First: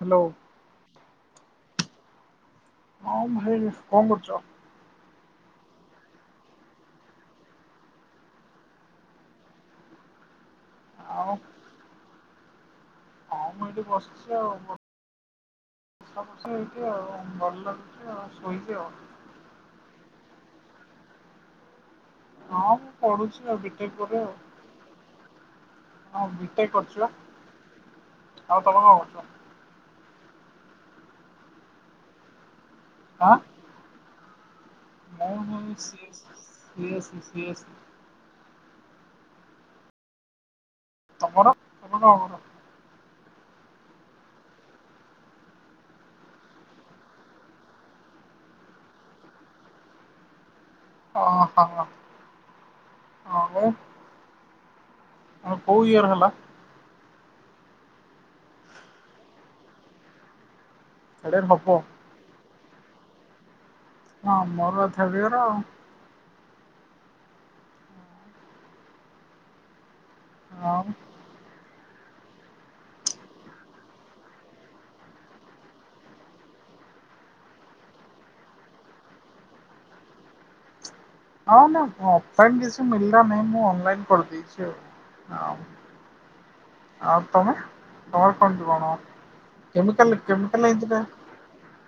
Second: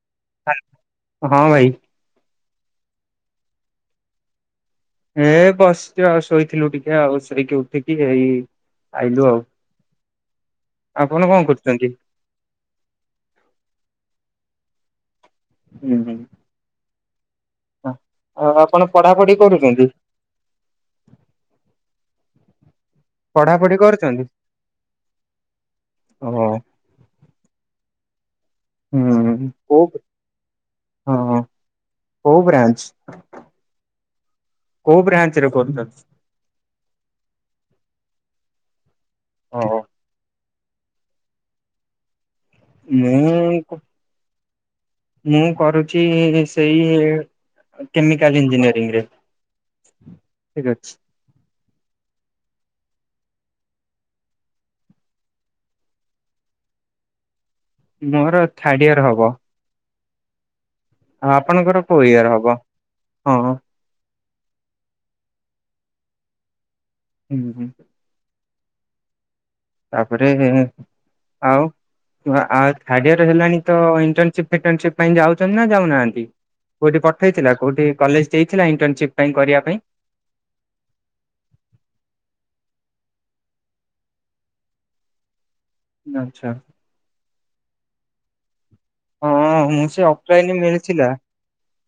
Hello ହଁ ଭାଇ ହଉ ଭାଇ କଣ କରୁଛ? ହେ ବସିଚୁ ଆଉ ଶୋଇଥିଲୁ ଟିକେ ଆଉ ସେରକି ଉଠିକି ଏଇ ଆଇଲୁ ଆଉ ଆପଣ କଣ କରୁଛନ୍ତି? ହ ମୁଁ ଏଠି ବସିଛ ଆ ହୁଁ ବସା ହୁଁ ବସି ହେଇଛି ଆଉ ଭଲ ଲାଗୁଛି ଆଉ ଶୋଇଛି ଆପଣ ଆଉ ପଢାପଢି କରୁଛନ୍ତି ହଁ ମୁଁ ପଢୁଛି ଆଉ ବି ପଢାପଢି ଟେକ୍ ପରେ କରୁଛନ୍ତି? ଆଉ ହଁ ଓହୋ ବି ଟେକ୍ କରୁଛି? ଆଉ ତମେ କଣ କରୁଛ? ହୁଁ କୋଉ ହଁ କୋଉ ବ୍ରାନ୍ଚ? ଆଁ କୋଉ ବ୍ରାଞ୍ଚ ରେ କରୁଛନ୍ତି? [inaudible] ଓ ହୋ ତମର ତମର? ମୁଁ ମୁଁ କରୁଛି ସେଇ କେମିକାଲ ଇଞ୍ଜିନିୟରିଂରେ ଓ ହୋ ହଁ ମେ କୋଉ ଇୟର ହେଲା? ମୋର ଥାର୍ଡ ଇୟର ହବ। ଥାର୍ଡ ଇୟର ହବ ଆପଣଙ୍କର କୋଉ ଇୟର ହବ ହଁ? ହଁ ମୋର ତ [unintelligible] ହୁଁ ହୁଁ। ତାପରେ ଆଉ ଆଉ ଆଉ ଥାର୍ଡ ଇୟର ହେଲାଣି ତ ଇଣ୍ଟସି ଫିଣ୍ଟସିପ ପାଇଁ ଯାଉଛନ୍ତି ନା ଯାଉନାହାନ୍ତି? କୋଉଠି ପଠେଇଥିଲା କୋଉଠି କଲେଜ ଦେଇଥିଲା ଇଣ୍ଟର୍ନସିପ ପାଇଁ କରିବା ପାଇଁ? ହଁ ନା ଅଫଲାଇନ କିଛି ମଳିଲା ନାହିଁ ମୁଁ ଅନଲାଇନ କରିଦେଇଛି ଆଉ। ଆଚ୍ଛା। ହଁ [inaudible]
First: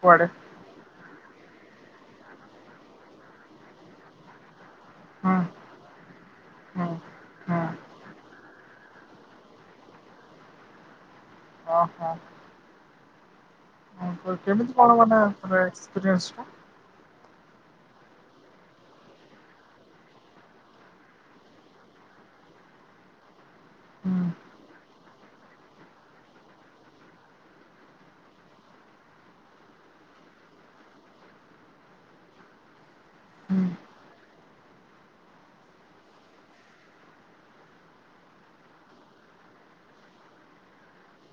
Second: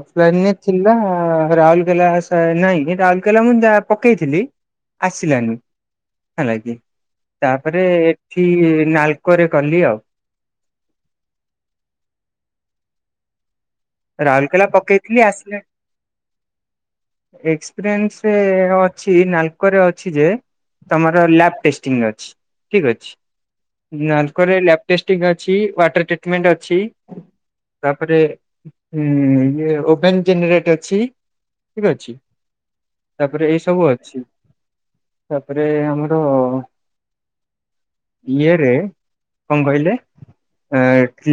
କୁଆଡେ ଥିଲା। ହ ରାଉରକେଲା ନାଇଁ ରାଉରକେଲା ମୁଁ ଯା ପକେଇଥିଲି ହୁଁ ଆସିଲାନି ହେଲାଗି ହୁଁ ତା ହୁଁ ତାପରେ ଏଠି ନାଲକୋରେ କଲି ଆଉ। ଓ ହୋ ରାଉରକେଲା ମାନେ ପକେଇଥିଲି ତୋର ଆସିଲେ ଏକ୍ସପିରିଏନ୍ସ ଟା? ଏକ୍ସପିରିଏନ୍ସ ଅଛି ନାଲକୋରେ ଅଛି ଯେ ତମର ଲ୍ୟାବଟେଷ୍ଟିଙ୍ଗ ଅଛି ଠିକ ଅଛି। ହୁଁ ନାଲ୍କୋରେ ଲ୍ୟାବଟେଷ୍ଟିଙ୍ଗ ଅଛି ୱାଟର ଟ୍ରିଟମେଣ୍ଟ ଅଛି। ତାପରେ ହୁଁ ଇଏ ଓଭେନ ଜେନେରେଟ ଅଛି ଠିକ ଅଛି। ତାପରେ ଏଇ ହୁଁ ସବୁ ଅଛି ତାପରେ ଆମର ଇୟରେ କଣ କହିଲେ?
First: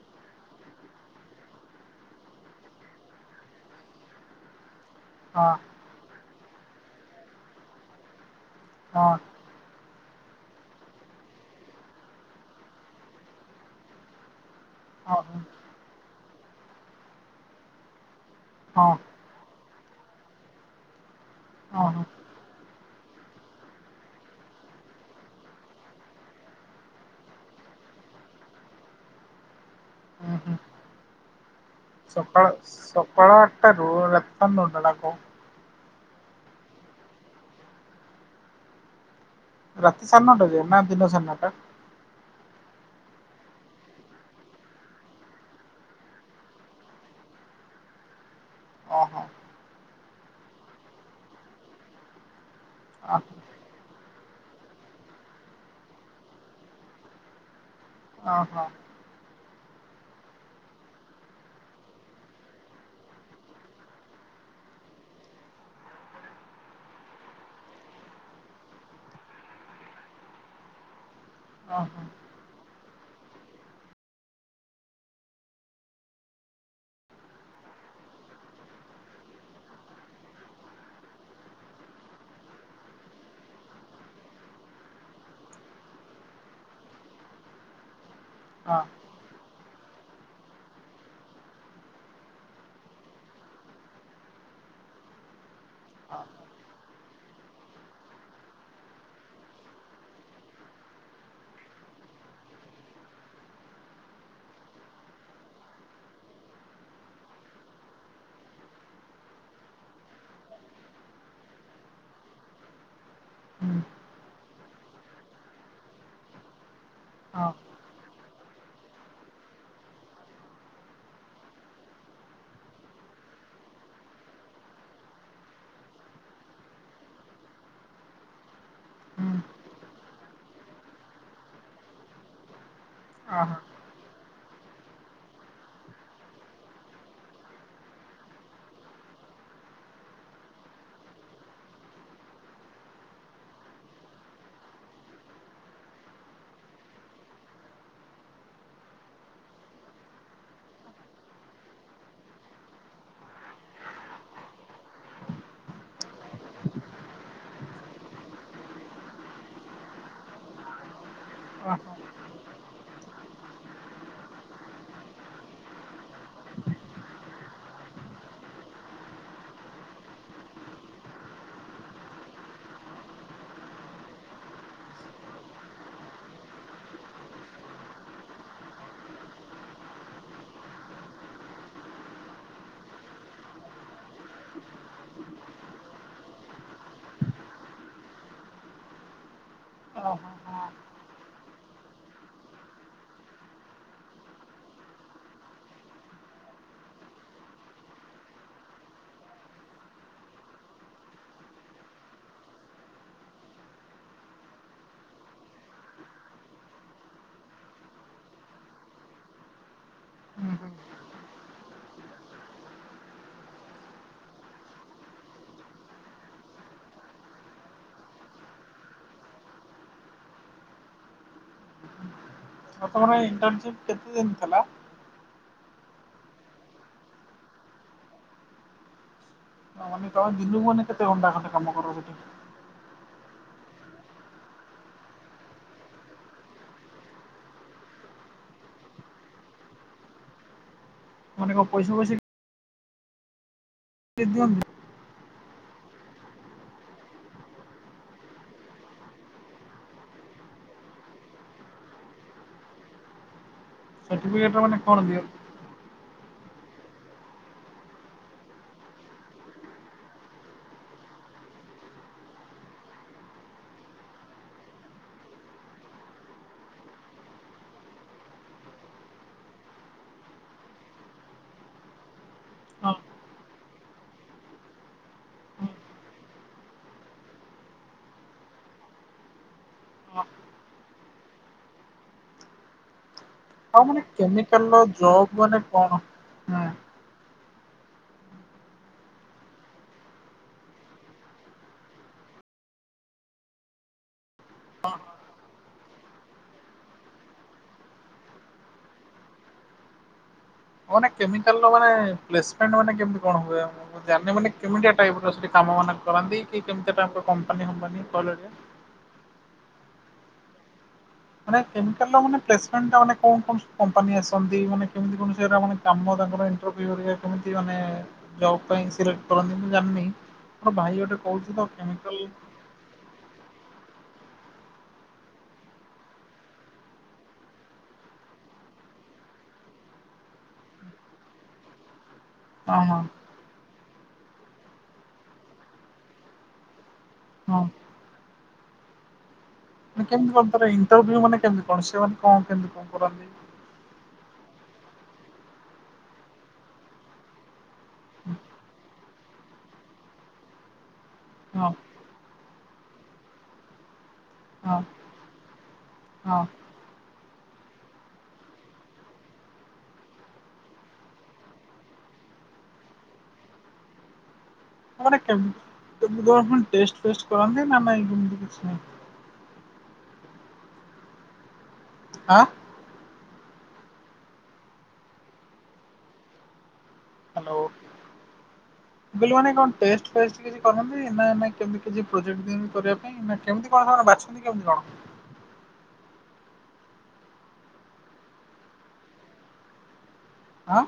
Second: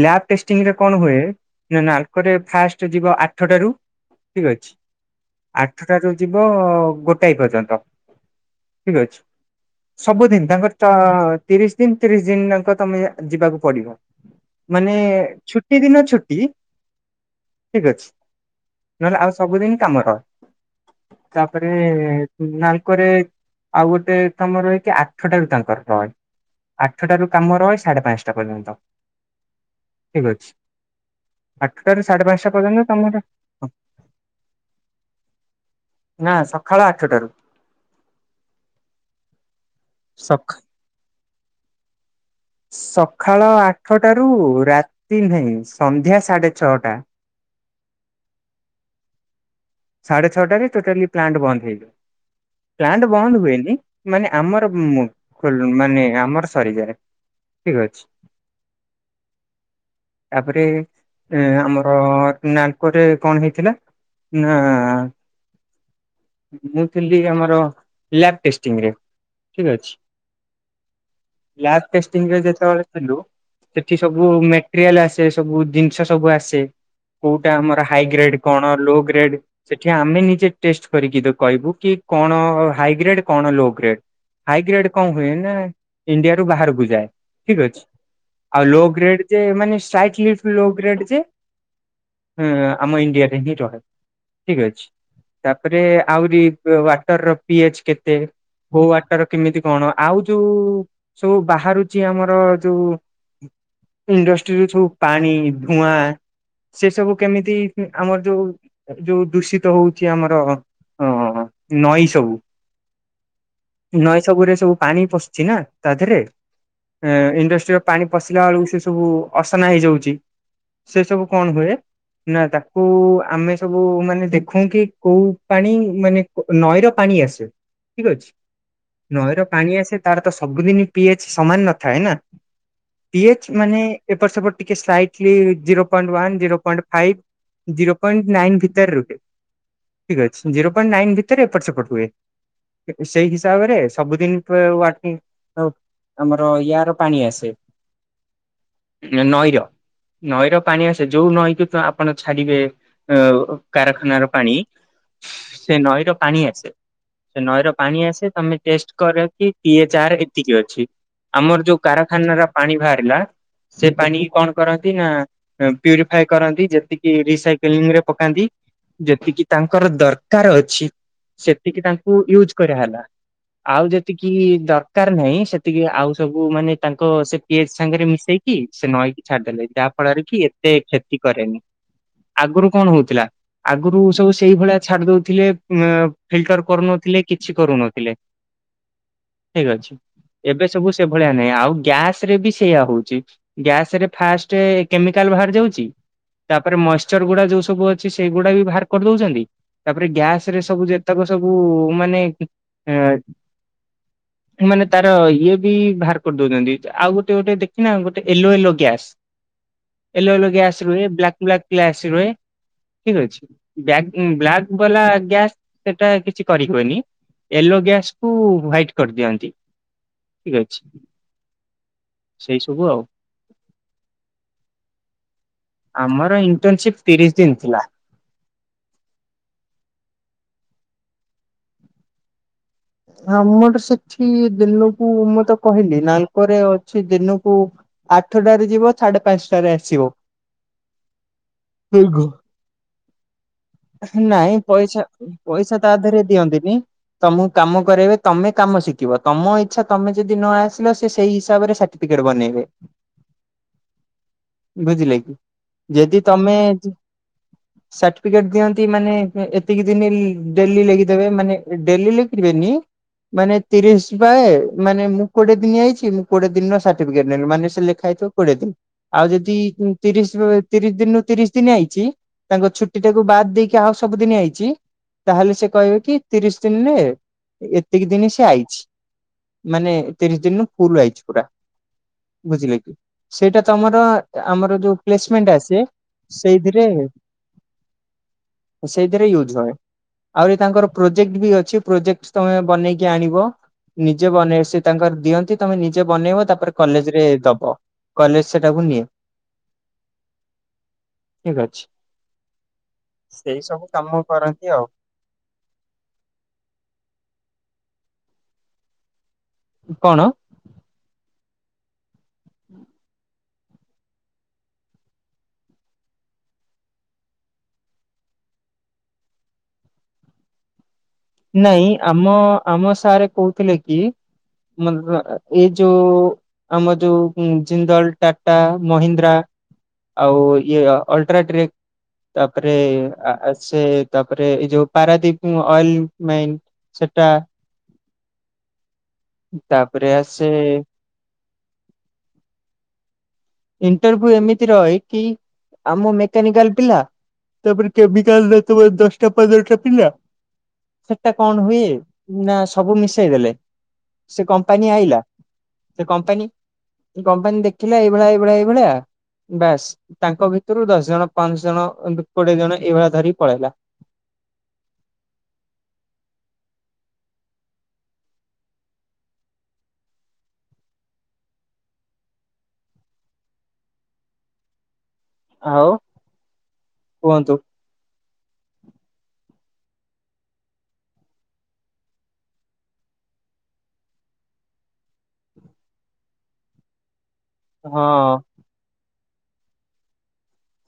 ଲାବ୍ ଟେଷ୍ଟିଂ ରେ କଣ ହୁଏ ନା ନାଲକୋ ଫାଷ୍ଟ ଯିବ ଆଠଟାରୁ ଠିକ ଅଛି ହଁ ଆଠଟାରୁ ଯିବ ଗୋଟାଏ ପର୍ଯ୍ୟନ୍ତ ଠିକ ହଁ ଅଛି ସବୁଦିନ ତାଙ୍କର ତିରିଶ ଦିନ ତିରିଶ ଦିନ ତାଙ୍କ ତମେ ଯିବାକୁ ପଡିବ। ମାନେ ହଁ ହଁ ଛୁଟି ଦିନ ଛୁଟି। ଠିକ ଅଛି ହଁ ନହେଲେ ଆଉ ସବୁଦିନ କାମର। ତାପରେ ହଁ ନାଲ୍ କୋରେ ଆଉ ଗୋଟେ ତମର ରହିଚି ଆଠଟାରୁ ତାଙ୍କର ରହେ। ଆଠଟାରୁ କାମ ରହେ ସାଢେ ପାଞ୍ଚଟା ପର୍ଯ୍ୟନ୍ତ। ଠିକ୍ ହୁଁ ଅଛି ହୁଁ ଆ ସକାଳ, ସକାଳ ଆଟାରୁ ରାତି ସାଢ଼େନଅଟା ନା କଣ? ନା ସକାଳ ଆଠଟାରୁ। ରାତି ସା଼ଢେନଅଟା ସଖା ଯାଏଁ ନା ଦିନ ସାଢେନଅଟା। ସକାଳ ଆଠଟା ରୁ ରାତି ନାହିଁ ସନ୍ଧ୍ୟା ସାଢେ ଛଅଟା। ଓହୋ ସାଢେ ଛଅଟାରେ ଟୋଟାଲି ପ୍ଲାଣ୍ଟ ବନ୍ଦ ହେଇଯିବ। ପ୍ଲାଣ୍ଟ ଅ ବନ୍ଦ ହୁଏନି ମାନେ ଆମର ମୋ ମାନେ ଆମର ସରିଯାଏ। ଠିକ ଅଛି। ଓ ହୋ। [inaudible] ତାପରେ ଆମର ନାଲକୋରରେ କଣ ହେଇଥିଲା? ନାଆ ମୁଁ ଥିଲି ଆମର ଲ୍ୟାବ ଟେଷ୍ଟିଙ୍ଗରେ ଠିକ ଅଛି। ହଁ ଲ୍ୟାବ ହୁଁ ଟେଷ୍ଟିଂ ରେ ଯେତେବେଳେ ସେଠି ସବୁ ମେଟେରିଆଲ ଆସେ ସବୁ ଜିନିଷ ସବୁ ଆସେ। କୋଉଟା ଆମର ହାଇଗ୍ରେଡ କଣ ଲୋଗ୍ରିଡ ସେଠି ଆମେ ନିଜେ ଟେଷ୍ଟ କରିକି ତାକୁ କହିବୁ କି କଣ ହାଇଗ୍ରେଡ କଣ ଲୋଗ୍ରେଡ। ହାଇଗ୍ରେଡ କଣ ହୁଏ ନା ଇଣ୍ଡିଆରୁୁ ବାହାରକୁ ଯାଏ, ଠିକ ଅଛି। ଆଉ ହଁ ଲୋ ଗ୍ରେଡ ଯେ ମାନେ ସ୍ଲାଇଟ୍ ଲିଫ୍ ଲୋଗ୍ରେଡ ଯିଏ ଆମ ଇଣ୍ଡିଆରେ ହିଁ ରହେ। ଠିକ ଅଛି ତାପରେ ଆହୁରି ୱାଟର ର ପି ଏଚ କେତେ? କୋଉ ୱାଟର କେମିତି କଣ ଆଉ ଯୋଉ ସବୁ ବାହାରୁଛି ଆମର ଯୋଉ ଇଣ୍ଡଷ୍ଟ୍ରି ର ସବୁ ପାଣି, ଧୂଆଁ। ସେ ସବୁ କେମିତି ଆମର ଯୋଉ ଯୋଉ ଦୂଷିତ ହଉଛି ଆମର ଅ ନଈ ସବୁ। ହୁଁ ନଈ ସବୁରେ ସବୁ ପାଣି ପଶୁଛି ନା ତା ଦେହରେ। ହିଁ ଓହୋ ଓହୋ ଇଣ୍ଡଷ୍ଟ୍ରି ର ପାଣି ପଶିଲା ବେଳକୁ ସେ ସବୁ ଅସନା ହେଇଯାଉଛି। ସେ ସବୁ କଣ ହୁଏ ନା ତାକୁ ଆମେ ସବୁ ମାନେ ଦେଖୁ କି କୋଉ ପାଣି ମାନେ ନଈ ର ପାଣି ଆସେ। ଠିକ ଅଛି। ନଈର ପାଣି ଆସେ ତାର ତ ସବୁଦିନ ପିଏଚ୍ ସମାନ ନଥାଏ ନା। ପି ଏଚ ମାନେ ଏପଟ ସେପଟ ଟିକେ slightly zero point one, zero point five zero point nine ଭିତରେ ରୁହେ, ଠିକ ଅଛି। ଜିରୋ ପଏଣ୍ଟ ନାଇନ ଭିତରେ ଏପଟ ସେପଟ ହୁଏ। ସେଇ ହିସାବରେ ସବୁଦିନ [inaudible] ଆମର ୟାର ପାଣି ଆସେ। ନଈର, ନଈର ପାଣି ଆସେ ଯୋଉ ନଈକୁ ଆପଣ ଛାଡିବେ। ଅ ଉ କାରଖାନାର ପାଣି ସେ ନଈର ପାଣି ଆସେ। ସେ ନଈ ର ପାଣି ଆସେ ତମେ ଟେଷ୍ଟ କର କିିଏ ପିଏଚ୍ ଆର ଏତିକି ଅଛି। ଆମର ଯୋଉ କାରଖାନ ର ପାଣି ବାହାରିଲା ସେ ପାଣି କଣ କରନ୍ତି ନା ପ୍ୟୁରିଫାଏ କରନ୍ତି ଯେତିକି ରାଇକ ଫିଲ୍ମରେ ପକାନ୍ତି। ଯେତିକି ତାଙ୍କର ଦରକାର ଅଛି। ସେତିକି ତାଙ୍କୁ ୟୁଜ କରାହେଲା। ଆଉ ଯେତିକି ଦରକାର ନାହିଁ। ସେତିକି ଆଉ ସବୁ ମାନେ ତାଙ୍କ ସେ କିଏ ସାଙ୍ଗରେ ମିଶେଇକି କି ସେ ନଈକି ଛାଡିଦେଲେ ଯାହା ଫଳରେ କି ଏତେ କ୍ଷତି କରେନି। ଆଗରୁ କଣ ହଉଥିଲା। ଆଗରୁ ସବୁ ସେଇଭଳିଆ ଛାଡି ଦଉଥିଲେ ଫିଲ୍ଟର କରୁନଥିଲେ କିଛି କରୁନଥିଲେ। ଠିକ୍ ଅଛି। ଓହୋ ଏବେ ହଁ ସବୁ ସେଭଳିଆ ନାହିଁ ଆଉ ଗ୍ୟାସ ରେ ବି ସେଇୟଆା ହଉଛି। ଗ୍ୟାସ ରେ ଫାଷ୍ଟ କେମିକାଲ ବାହାରି ଯାଉଛି। ତାପରେ ମସ୍ ଗୁଡା ଯୋଉ ସବୁ ଅଛି ସେଗୁଡା ବି ବାହାର କରି ଦଉଛନ୍ତି ତାପରେ ଗ୍ୟାସ ରେ ସବୁ ଯେତକ ସବୁାନ ମାନେ ମାନେ ତାର ଇଏ ବି ବାହାର କରିଦଉଛନ୍ତି ଆଉ ଗୋଟେ ଗୋଟେ ଦେଖିନା ଗୋଟେ ଏଲୋ ଏଲୋ ଗ୍ୟାସ୍ ଏଲୋ ହୁଁ ଗ୍ୟାସ୍ ହୁଁ ଆସି ରୁହେ ବ୍ଲାକ୍ ବ୍ଲାକ୍ ଲ ଆସି ରୁହେ ଠିକ ଅଛିଲା ଗ୍ୟା ସେଟା କିଛି କରି ହଏନି ୟେଲୋ ଗ୍ୟାସ୍କୁୁ ହ୍ଵାଇଟ କରିଦିଅନ୍ତି ଠିକ ଅଛି। ସେଇ ସବୁ ଆଉ। ତମର ଇଣ୍ଟ କେତେ ଦିନ ଥିଲା ଆମର ଇଣ୍ଟରନସିପ ତିରିଶ ଦିନ ଥିଲା। ମାନେ କଣ ଦିନକୁ ମାନେ କେତେ ଘଣ୍ଡା କଟେ କାମ କର ସେଠି ମର ସେଠି ଦିନକୁ ମୁଁ ତ କହିଲି ନାଲକୋରେ ଅଛି ଦିନକୁ ଆଠଟାରେ ଯିବ ସାଢେ ପାଞ୍ଚଟାରେ ଆସିବ ମାନେ କ ପଇସା ପଇସା ନାଇଁ ପଇସା ପଇସା ତା ଦେହରେ ଦିଅନ୍ତିନି ତମକୁ କାମ କରରେବେ ତମେ କାମ ଶିଖିବ ତମ ଇଚ୍ଛା ତମେ ଯଦି ନ ଆସିଲ ସେ ସେଇ ହିସାବରେ ସା। ବନେଇବେ ସାର୍ଟିଫିକେଟ ମାନେ କଣ ବୁଝିଲେ କି ଦିଅନ୍ତି? ଯଦି ତମେ ସର୍ଟିଫିକେଟ ଦିଅନ୍ତି ମାନେ ଏତିକି ଦିନ ଡେଲି ଲେିଦବେ ମାନେ ଡେଲି ଲିିବେନି ମାନେ ତିରିଶ ବା ମାନେ ମୁଁ କୋଡିେ ଦିନ ଯାଇଛି ମୁଁ କୋଡିେ ଦିନର ସାର୍ଟିଫିକେଟ ନେି ମାନେ ସେ ଲେଖା ହେଛି କୋଡିଏ ଦିନ ଆଉ ଯଦି ତିରିଶ ତିରିଶ ଦିନରୁ ତିରିଶ ଦିନ ଆଇଛି ତାଙ୍କ ହଁ ଛୁଟି ଟା ୁ ବାଦ ଦେଇକି ଆଉ ସବୁଦିନ ହେଇଛି ତାହେଲେ ସେ କହିବେ କି ତିରିଶ ଦିନରେ ଏତିକି ଦିନ ସେ ଆଇଛି ମାନେ ହଁ ତିରିଶ ଦିନ ଫୁଲ ଆଇଛି ପୁରା ବୁଝିଲେ କି ସେଇଟା ଆଉ ମାନେ ତମର କେମିକାଲର ଆମର ଯୋଉ ଜବ୍ ପ୍ଲେସମେଣ୍ଟ ମାନେ ଆସ କଣ? ସେଇଥିରେ ସେଇଥିରେ ୟୁଜ ହଏ। ଆହୁରି ତାଙ୍କର ପ୍ରୋଜେକ୍ଟ ବି ଅଛି ପ୍ରୋଜେକ୍ଟ ତମେ ବନେଇକି ଆଣିବ ନିଜେ ବନେଇ ସେ ତାଙ୍କର ଦିଅନ୍ତି ତମେ ନିଜେ ବନେଇବ ତାପରେ କଲେଜ ରେ ଦବ। କଲେଜ ସେଟାକୁ ନେଇ େ କେମିକାଲ ମାନ୍ଲେମେଣ୍ଟ ାନ କେମିତି କଣ ସେଇ ହୁଏ ସବୁ କାମ ଜାନ ମାନ କରନ୍ତି ଆଉ କେମିତି ଟାଇପ ର ସେଠ କାମ ମାନ କରନ୍ତି କି କେମିତି ଟ କମ୍ପାନୀମ୍ପାନୀ କଲରେ କଣ? ମାନେ [inaudible] ମାନେ ପ୍ଲେସମେଣ୍ଟଟା ମାନେ [unintelligible] କମ୍ପାନୀ ଆସନ୍ତି ମାନେ କେମିତି [inaudible] କାମ ତାଙ୍କର ଇଣ୍ଟଭ୍ୟୁରେ କେମିତି ମାନେ ଜବ୍ ପାଇଁ ସିଲେକ୍ଟ କରନ୍ତି ମୁଁ ଜାଣିନି, ମୋର ଭାଇ ଗୋଟେ କହୁଛି ତ ନାଇଁ କେମିକାଲ ଆମ ଆମ ସାର୍ କହୁଥିଲେ କି [inaudible] ଏଇ ଯୋଉ ଆମ ଯୋଉ ଜିନ୍ଦଲ୍ ଟାଟା ମହିନ୍ଦ୍ରା ଆଉ ଇଏ ଅଲଟ୍ରାଟ୍ରେକ୍ ତାପରେ ହଁ ହଁ ଆ-ଆ ସେ ତାପରେ ଏଇ ଯୋଉ ପାରାଦୀପ୍ ଅଏଲ ମେନ୍ ସେଟା ହଁ। ମାନେ ତାପରେ କେମିତି ଆସେ କଣ ତାର ଇଣ୍ଟଭ୍ୟୁ ମାନେ କେମିତି କଣ ସେମାନେ କଣ କେମତି କଣ କରନ୍ତି? ଇଣ୍ଟରଭ୍ୟୁ ଏମିତି ରହେ କି ଆମ ମେକାନିକାଲ୍ ପିଲା ତାପରେ କେମିକାଲରେ ତମେ ଦଶଟା ପନ୍ଦରଟା ପିଲା। ସେଟା କଣ ହଁ ହୁଏ, ନା ସବୁ ମିଶେଇ ଦେଲେ ସେ ହଁ କମ୍ପାନୀ ଆଇଲା ସେ ହଁ କମ୍ପାନୀ କମ୍ପାନୀ ଦେଖିଲା ଏଇଭଳିଆ ପୁରା ଏଇ ଭଳିଆ ବାସ୍ ତାଙ୍କ ଭିତରୁ ଦଶ ଜଣ, ପାଞ୍ଚ ଜଣ ଏମିତି କୋଡିଏ ଜଣ ଏଇଭଳିଆ ଧରି ପଳେଇଲା। [inaudible] ଆ ମାନେ କେମ୍ କେମିତି କଣ ପୁଣି ଟେଷ୍ଟଫେଷ୍ଟ୍ କରନ୍ତି ନା ନାହିଁ ନା ଏମିତି କିଛି ନାହିଁ? ଆଁ? ଆଉ, କୁହନ୍ତୁ। [inaudible] [unintelligible] କଣ୍ ଟେଷ୍ଟଫେଷ୍ଟ୍ କିଛି କରନ୍ତି ନା ନାଇଁ କେମିତି କିଛି ପ୍ରୋଜେକ୍ଟ ଦିଅନ୍ତି କରିବା ପାଇଁ ନା କେମିତି କଣ ସେମାନେ ବା ବାଛନ୍ତି କେମିତି କଣ? [inaudible] ହଁ ଆଁ